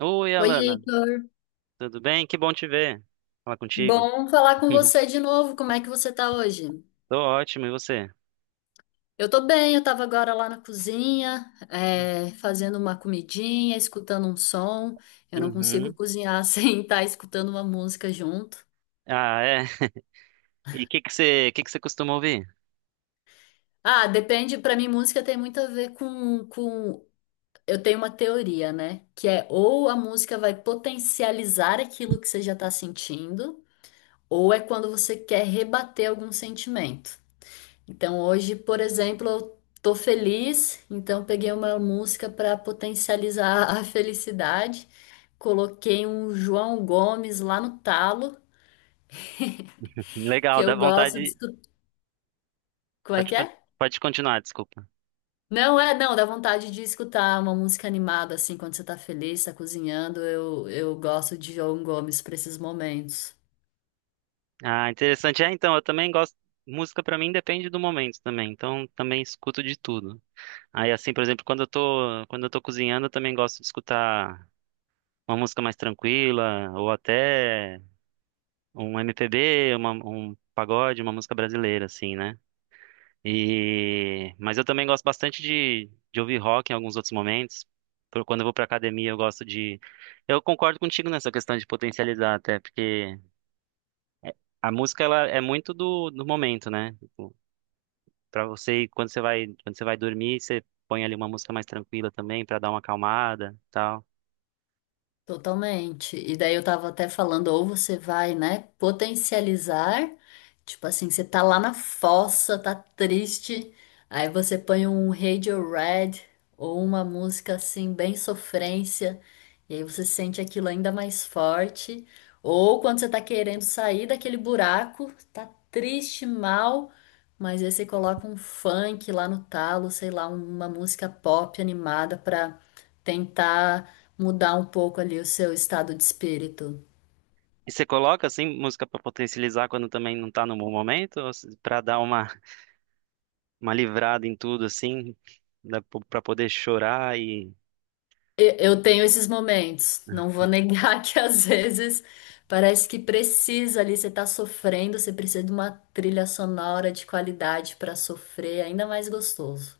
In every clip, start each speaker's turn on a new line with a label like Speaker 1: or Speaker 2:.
Speaker 1: Oi,
Speaker 2: Oi,
Speaker 1: Alana,
Speaker 2: Heitor.
Speaker 1: tudo bem? Que bom te ver. Falar contigo.
Speaker 2: Bom falar com você de novo. Como é que você tá hoje?
Speaker 1: Tô ótimo, e você?
Speaker 2: Eu tô bem, eu tava agora lá na cozinha, é, fazendo uma comidinha, escutando um som. Eu não consigo
Speaker 1: Uhum.
Speaker 2: cozinhar sem estar escutando uma música junto.
Speaker 1: Ah, é. E o que que você costuma ouvir?
Speaker 2: Ah, depende, pra mim música tem muito a ver com. Eu tenho uma teoria, né? Que é ou a música vai potencializar aquilo que você já tá sentindo, ou é quando você quer rebater algum sentimento. Então hoje, por exemplo, eu tô feliz, então peguei uma música para potencializar a felicidade. Coloquei um João Gomes lá no talo, que
Speaker 1: Legal, dá
Speaker 2: eu gosto de
Speaker 1: vontade.
Speaker 2: escutar. Como é
Speaker 1: Pode,
Speaker 2: que é?
Speaker 1: con- pode continuar, desculpa.
Speaker 2: Não é, não, dá vontade de escutar uma música animada assim quando você tá feliz, tá cozinhando. Eu gosto de João Gomes para esses momentos.
Speaker 1: Ah, interessante. É, então, eu também gosto. Música pra mim depende do momento também, então também escuto de tudo. Aí, assim, por exemplo, quando eu tô cozinhando, eu também gosto de escutar uma música mais tranquila, ou até um MPB, um pagode, uma música brasileira, assim, né? E mas eu também gosto bastante de ouvir rock em alguns outros momentos. Quando eu vou pra academia, eu gosto de. Eu concordo contigo nessa questão de potencializar, até porque a música ela é muito do momento, né? Tipo, quando você vai dormir, você põe ali uma música mais tranquila também pra dar uma acalmada, e tal.
Speaker 2: Totalmente. E daí eu tava até falando, ou você vai, né, potencializar, tipo assim, você tá lá na fossa, tá triste, aí você põe um Radiohead ou uma música assim bem sofrência, e aí você sente aquilo ainda mais forte. Ou quando você tá querendo sair daquele buraco, tá triste, mal, mas aí você coloca um funk lá no talo, sei lá, uma música pop animada pra tentar mudar um pouco ali o seu estado de espírito.
Speaker 1: E você coloca assim música pra potencializar quando também não tá no bom momento, ou pra dar uma livrada em tudo assim, dá pra poder chorar e
Speaker 2: Eu tenho esses momentos, não vou negar que às vezes parece que precisa ali, você tá sofrendo, você precisa de uma trilha sonora de qualidade para sofrer, ainda mais gostoso.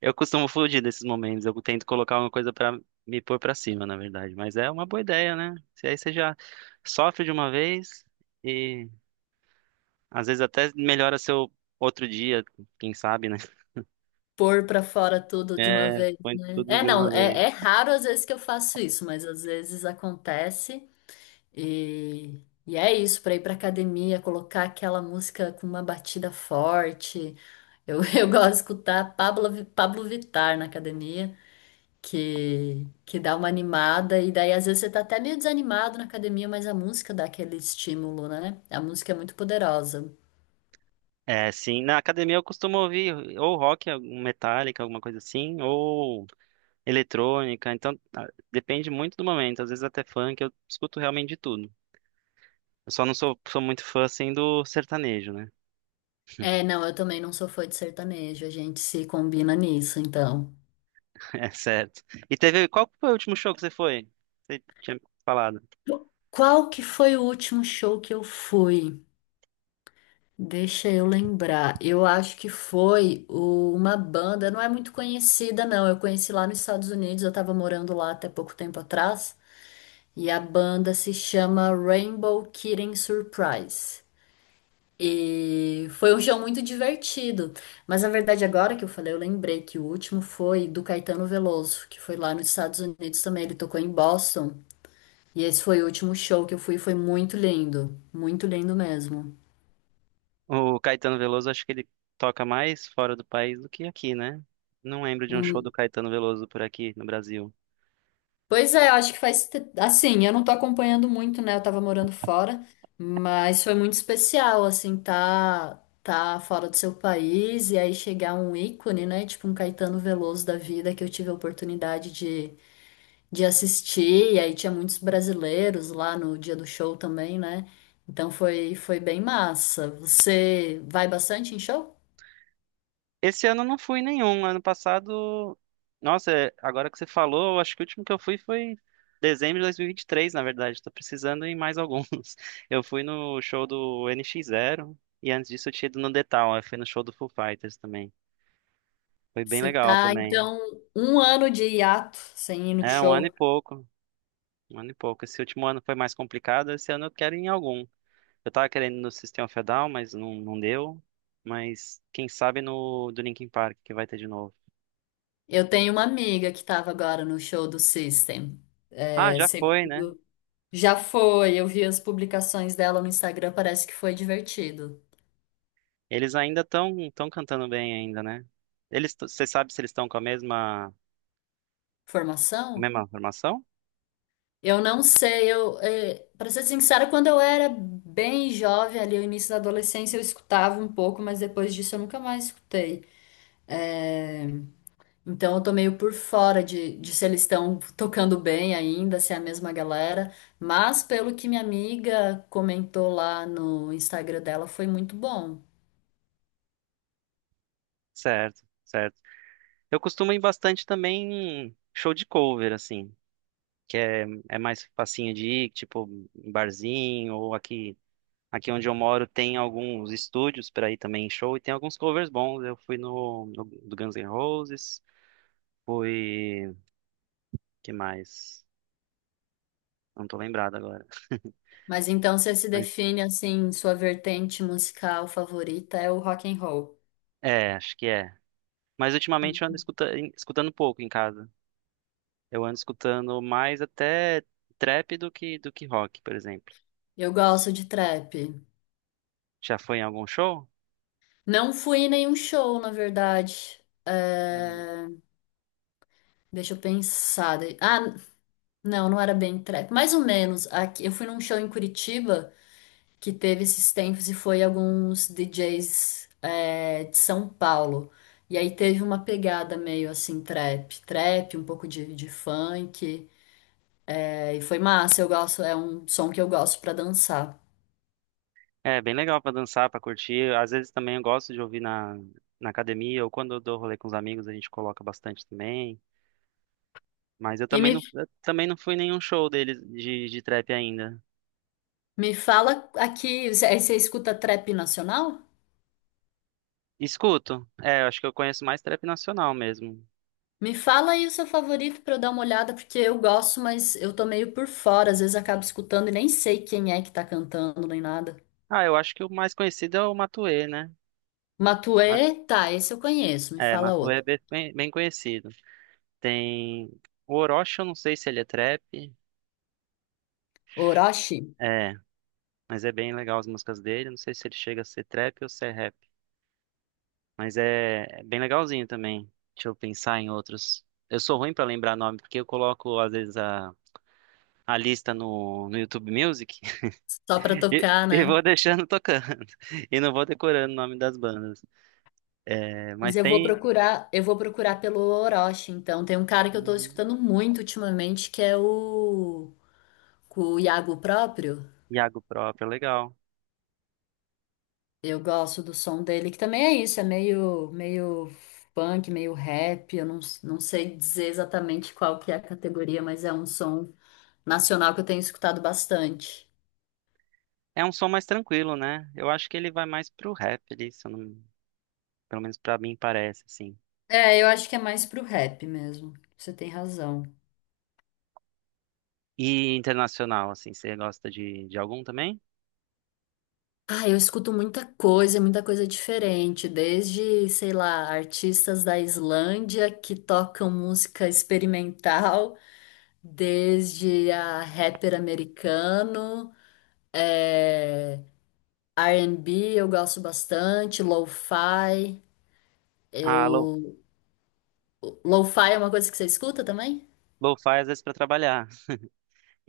Speaker 1: Eu costumo fugir desses momentos. Eu tento colocar uma coisa pra me pôr pra cima, na verdade. Mas é uma boa ideia, né? Se aí você já sofre de uma vez e às vezes até melhora seu outro dia, quem sabe, né?
Speaker 2: Pôr pra fora tudo de uma
Speaker 1: É,
Speaker 2: vez,
Speaker 1: põe
Speaker 2: né?
Speaker 1: tudo
Speaker 2: É,
Speaker 1: de
Speaker 2: não,
Speaker 1: uma vez.
Speaker 2: é raro às vezes que eu faço isso, mas às vezes acontece. E é isso, para ir para academia, colocar aquela música com uma batida forte. Eu, eu gosto de escutar Pablo Vittar na academia, que dá uma animada. E daí, às vezes, você tá até meio desanimado na academia, mas a música dá aquele estímulo, né? A música é muito poderosa.
Speaker 1: É, sim. Na academia eu costumo ouvir ou rock, algum Metallica, alguma coisa assim, ou eletrônica. Então, depende muito do momento. Às vezes até funk, eu escuto realmente de tudo. Eu só não sou muito fã, assim, do sertanejo, né?
Speaker 2: É, não, eu também não sou fã de sertanejo, a gente se combina nisso, então.
Speaker 1: É certo. E teve. Qual foi o último show que você foi? Você tinha falado.
Speaker 2: Qual que foi o último show que eu fui? Deixa eu lembrar. Eu acho que foi o- uma banda, não é muito conhecida, não. Eu conheci lá nos Estados Unidos, eu tava morando lá até pouco tempo atrás. E a banda se chama Rainbow Kitten Surprise. E foi um show muito divertido. Mas na verdade, agora que eu falei, eu lembrei que o último foi do Caetano Veloso, que foi lá nos Estados Unidos também. Ele tocou em Boston. E esse foi o último show que eu fui, foi muito lindo. Muito lindo mesmo.
Speaker 1: O Caetano Veloso, acho que ele toca mais fora do país do que aqui, né? Não lembro de um show do Caetano Veloso por aqui no Brasil.
Speaker 2: Pois é, eu acho que Assim, eu não tô acompanhando muito, né? Eu tava morando fora, mas foi muito especial, assim, tá, tá fora do seu país e aí chegar um ícone, né? Tipo um Caetano Veloso da vida que eu tive a oportunidade de assistir, e aí tinha muitos brasileiros lá no dia do show também, né? Então foi, foi bem massa. Você vai bastante em show?
Speaker 1: Esse ano eu não fui nenhum. Ano passado. Nossa, agora que você falou, eu acho que o último que eu fui foi dezembro de 2023, na verdade. Tô precisando ir em mais alguns. Eu fui no show do NX Zero e antes disso eu tinha ido no The Town. Eu fui no show do Foo Fighters também. Foi bem
Speaker 2: Você
Speaker 1: legal
Speaker 2: tá,
Speaker 1: também.
Speaker 2: então, um ano de hiato sem ir no
Speaker 1: É, um ano e
Speaker 2: show.
Speaker 1: pouco. Um ano e pouco. Esse último ano foi mais complicado, esse ano eu quero ir em algum. Eu tava querendo ir no sistema of mas não deu. Mas quem sabe no do Linkin Park, que vai ter de novo.
Speaker 2: Eu tenho uma amiga que estava agora no show do System.
Speaker 1: Ah,
Speaker 2: É,
Speaker 1: já
Speaker 2: seg-
Speaker 1: foi, né?
Speaker 2: Já foi, eu vi as publicações dela no Instagram, parece que foi divertido.
Speaker 1: Eles ainda estão tão cantando bem ainda, né? Eles, você sabe se eles estão com a mesma,
Speaker 2: Formação?
Speaker 1: mesma formação?
Speaker 2: Eu não sei, eu, é, para ser sincera, quando eu era bem jovem, ali no início da adolescência, eu escutava um pouco, mas depois disso eu nunca mais escutei. É, então eu tô meio por fora de se eles estão tocando bem ainda, se é a mesma galera. Mas pelo que minha amiga comentou lá no Instagram dela, foi muito bom.
Speaker 1: Certo, certo. Eu costumo ir bastante também em show de cover, assim, que é mais facinho de ir, tipo, em barzinho ou aqui onde eu moro tem alguns estúdios para ir também em show e tem alguns covers bons. Eu fui no do Guns N' Roses, fui, que mais? Não tô lembrado agora.
Speaker 2: Mas então você se
Speaker 1: Mas,
Speaker 2: define assim, sua vertente musical favorita é o rock and roll.
Speaker 1: é, acho que é. Mas ultimamente eu ando
Speaker 2: Hum.
Speaker 1: escutando pouco em casa. Eu ando escutando mais até trap do que rock, por exemplo.
Speaker 2: Eu gosto de trap.
Speaker 1: Já foi em algum show?
Speaker 2: Não fui em nenhum show, na verdade. É, deixa eu pensar. Ah, não, não era bem trap. Mais ou menos. Aqui... Eu fui num show em Curitiba que teve esses tempos e foi alguns DJs é, de São Paulo. E aí teve uma pegada meio assim, trap, trap, um pouco de funk. É, e foi massa, eu gosto, é um som que eu gosto pra dançar.
Speaker 1: É, bem legal para dançar, para curtir. Às vezes também eu gosto de ouvir na academia ou quando eu dou rolê com os amigos, a gente coloca bastante também. Mas eu
Speaker 2: E
Speaker 1: também
Speaker 2: me,
Speaker 1: não, eu também não fui em nenhum show deles de trap ainda.
Speaker 2: me fala aqui, você- aí você escuta trap nacional?
Speaker 1: Escuto. É, eu acho que eu conheço mais trap nacional mesmo.
Speaker 2: Me fala aí o seu favorito pra eu dar uma olhada, porque eu gosto, mas eu tô meio por fora, às vezes acabo escutando e nem sei quem é que tá cantando nem nada.
Speaker 1: Ah, eu acho que o mais conhecido é o Matuê, né? Ma-
Speaker 2: Matuê, tá, esse eu conheço, me
Speaker 1: É,
Speaker 2: fala
Speaker 1: Matuê é
Speaker 2: outro.
Speaker 1: bem bem conhecido. Tem o Orochi, eu não sei se ele é trap.
Speaker 2: Orochi,
Speaker 1: É, mas é bem legal as músicas dele. Não sei se ele chega a ser trap ou se é rap. Mas é bem legalzinho também. Deixa eu pensar em outros. Eu sou ruim pra lembrar nome, porque eu coloco, às vezes, a lista no YouTube Music.
Speaker 2: só pra
Speaker 1: E,
Speaker 2: tocar,
Speaker 1: e vou
Speaker 2: né?
Speaker 1: deixando tocando. E não vou decorando o nome das bandas. É,
Speaker 2: Mas
Speaker 1: mas tem
Speaker 2: eu vou procurar pelo Orochi, então. Tem um cara que eu tô
Speaker 1: Uhum.
Speaker 2: escutando muito ultimamente, que é o Iago próprio.
Speaker 1: Iago próprio, legal.
Speaker 2: Eu gosto do som dele, que também é isso, é meio funk, meio rap. Eu não sei dizer exatamente qual que é a categoria, mas é um som nacional que eu tenho escutado bastante.
Speaker 1: É um som mais tranquilo, né? Eu acho que ele vai mais pro rap ali, se eu não- pelo menos pra mim parece, assim.
Speaker 2: É, eu acho que é mais pro rap mesmo. Você tem razão.
Speaker 1: E internacional, assim, você gosta de algum também?
Speaker 2: Ah, eu escuto muita coisa diferente, desde, sei lá, artistas da Islândia que tocam música experimental, desde a rapper americano. É. R&B eu gosto bastante, lo-fi,
Speaker 1: Ah,
Speaker 2: eu... Lo-fi é uma coisa que você escuta também?
Speaker 1: lo-fi às vezes pra trabalhar.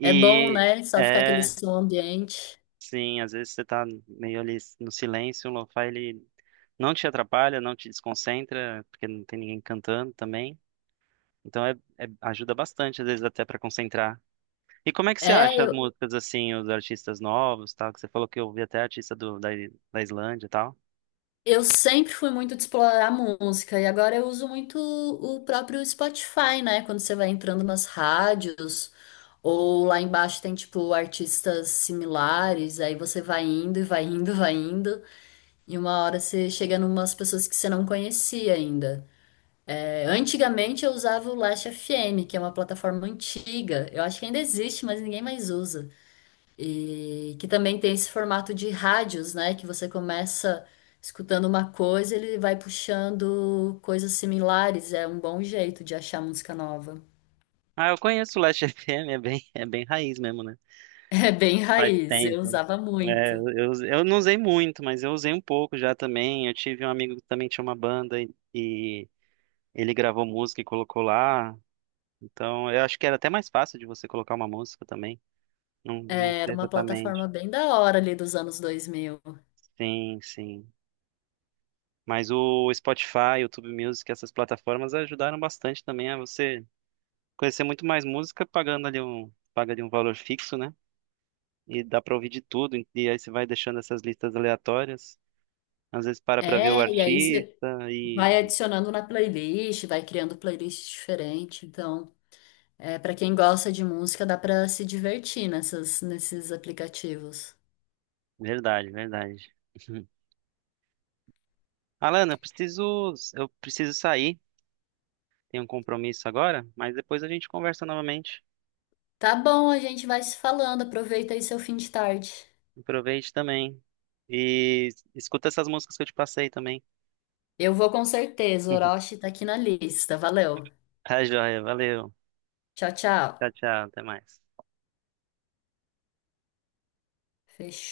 Speaker 2: É bom, né? Só ficar aquele
Speaker 1: é,
Speaker 2: som ambiente.
Speaker 1: sim, às vezes você tá meio ali no silêncio, o lo-fi ele não te atrapalha, não te desconcentra, porque não tem ninguém cantando também. Então ajuda bastante, às vezes, até pra concentrar. E como é que você
Speaker 2: É,
Speaker 1: acha as
Speaker 2: eu,
Speaker 1: músicas, assim, os artistas novos, tal? Que você falou que eu ouvi até artista da Islândia e tal.
Speaker 2: eu sempre fui muito de explorar música e agora eu uso muito o próprio Spotify, né? Quando você vai entrando nas rádios ou lá embaixo tem tipo artistas similares, aí você vai indo e vai indo, vai indo e uma hora você chega numas pessoas que você não conhecia ainda. Antigamente eu usava o Last FM, que é uma plataforma antiga. Eu acho que ainda existe, mas ninguém mais usa. E que também tem esse formato de rádios, né? Que você começa escutando uma coisa, ele vai puxando coisas similares. É um bom jeito de achar música nova.
Speaker 1: Ah, eu conheço o Last FM, é bem raiz mesmo, né?
Speaker 2: É bem
Speaker 1: Faz
Speaker 2: raiz, eu
Speaker 1: tempo.
Speaker 2: usava
Speaker 1: É,
Speaker 2: muito.
Speaker 1: eu não usei muito, mas eu usei um pouco já também. Eu tive um amigo que também tinha uma banda e ele gravou música e colocou lá. Então, eu acho que era até mais fácil de você colocar uma música também. Não, não
Speaker 2: É, era
Speaker 1: sei
Speaker 2: uma plataforma
Speaker 1: exatamente.
Speaker 2: bem da hora ali dos anos 2000.
Speaker 1: Sim, sim. Mas o Spotify, YouTube Music, essas plataformas ajudaram bastante também a você conhecer muito mais música, paga ali um valor fixo, né? E dá pra ouvir de tudo. E aí você vai deixando essas listas aleatórias. Às vezes para pra ver o
Speaker 2: É, e aí você
Speaker 1: artista
Speaker 2: vai
Speaker 1: e.
Speaker 2: adicionando na playlist, vai criando playlist diferente. Então, é, para quem gosta de música, dá para se divertir nessas, nesses aplicativos.
Speaker 1: Verdade, verdade. Alana, eu preciso sair. Tenho um compromisso agora, mas depois a gente conversa novamente.
Speaker 2: Tá bom, a gente vai se falando. Aproveita aí seu fim de tarde.
Speaker 1: Aproveite também. E escuta essas músicas que eu te passei também.
Speaker 2: Eu vou com certeza. O Orochi tá aqui na lista. Valeu.
Speaker 1: Tá joia, valeu.
Speaker 2: Tchau, tchau.
Speaker 1: Tchau, tchau, até mais.
Speaker 2: Fechou.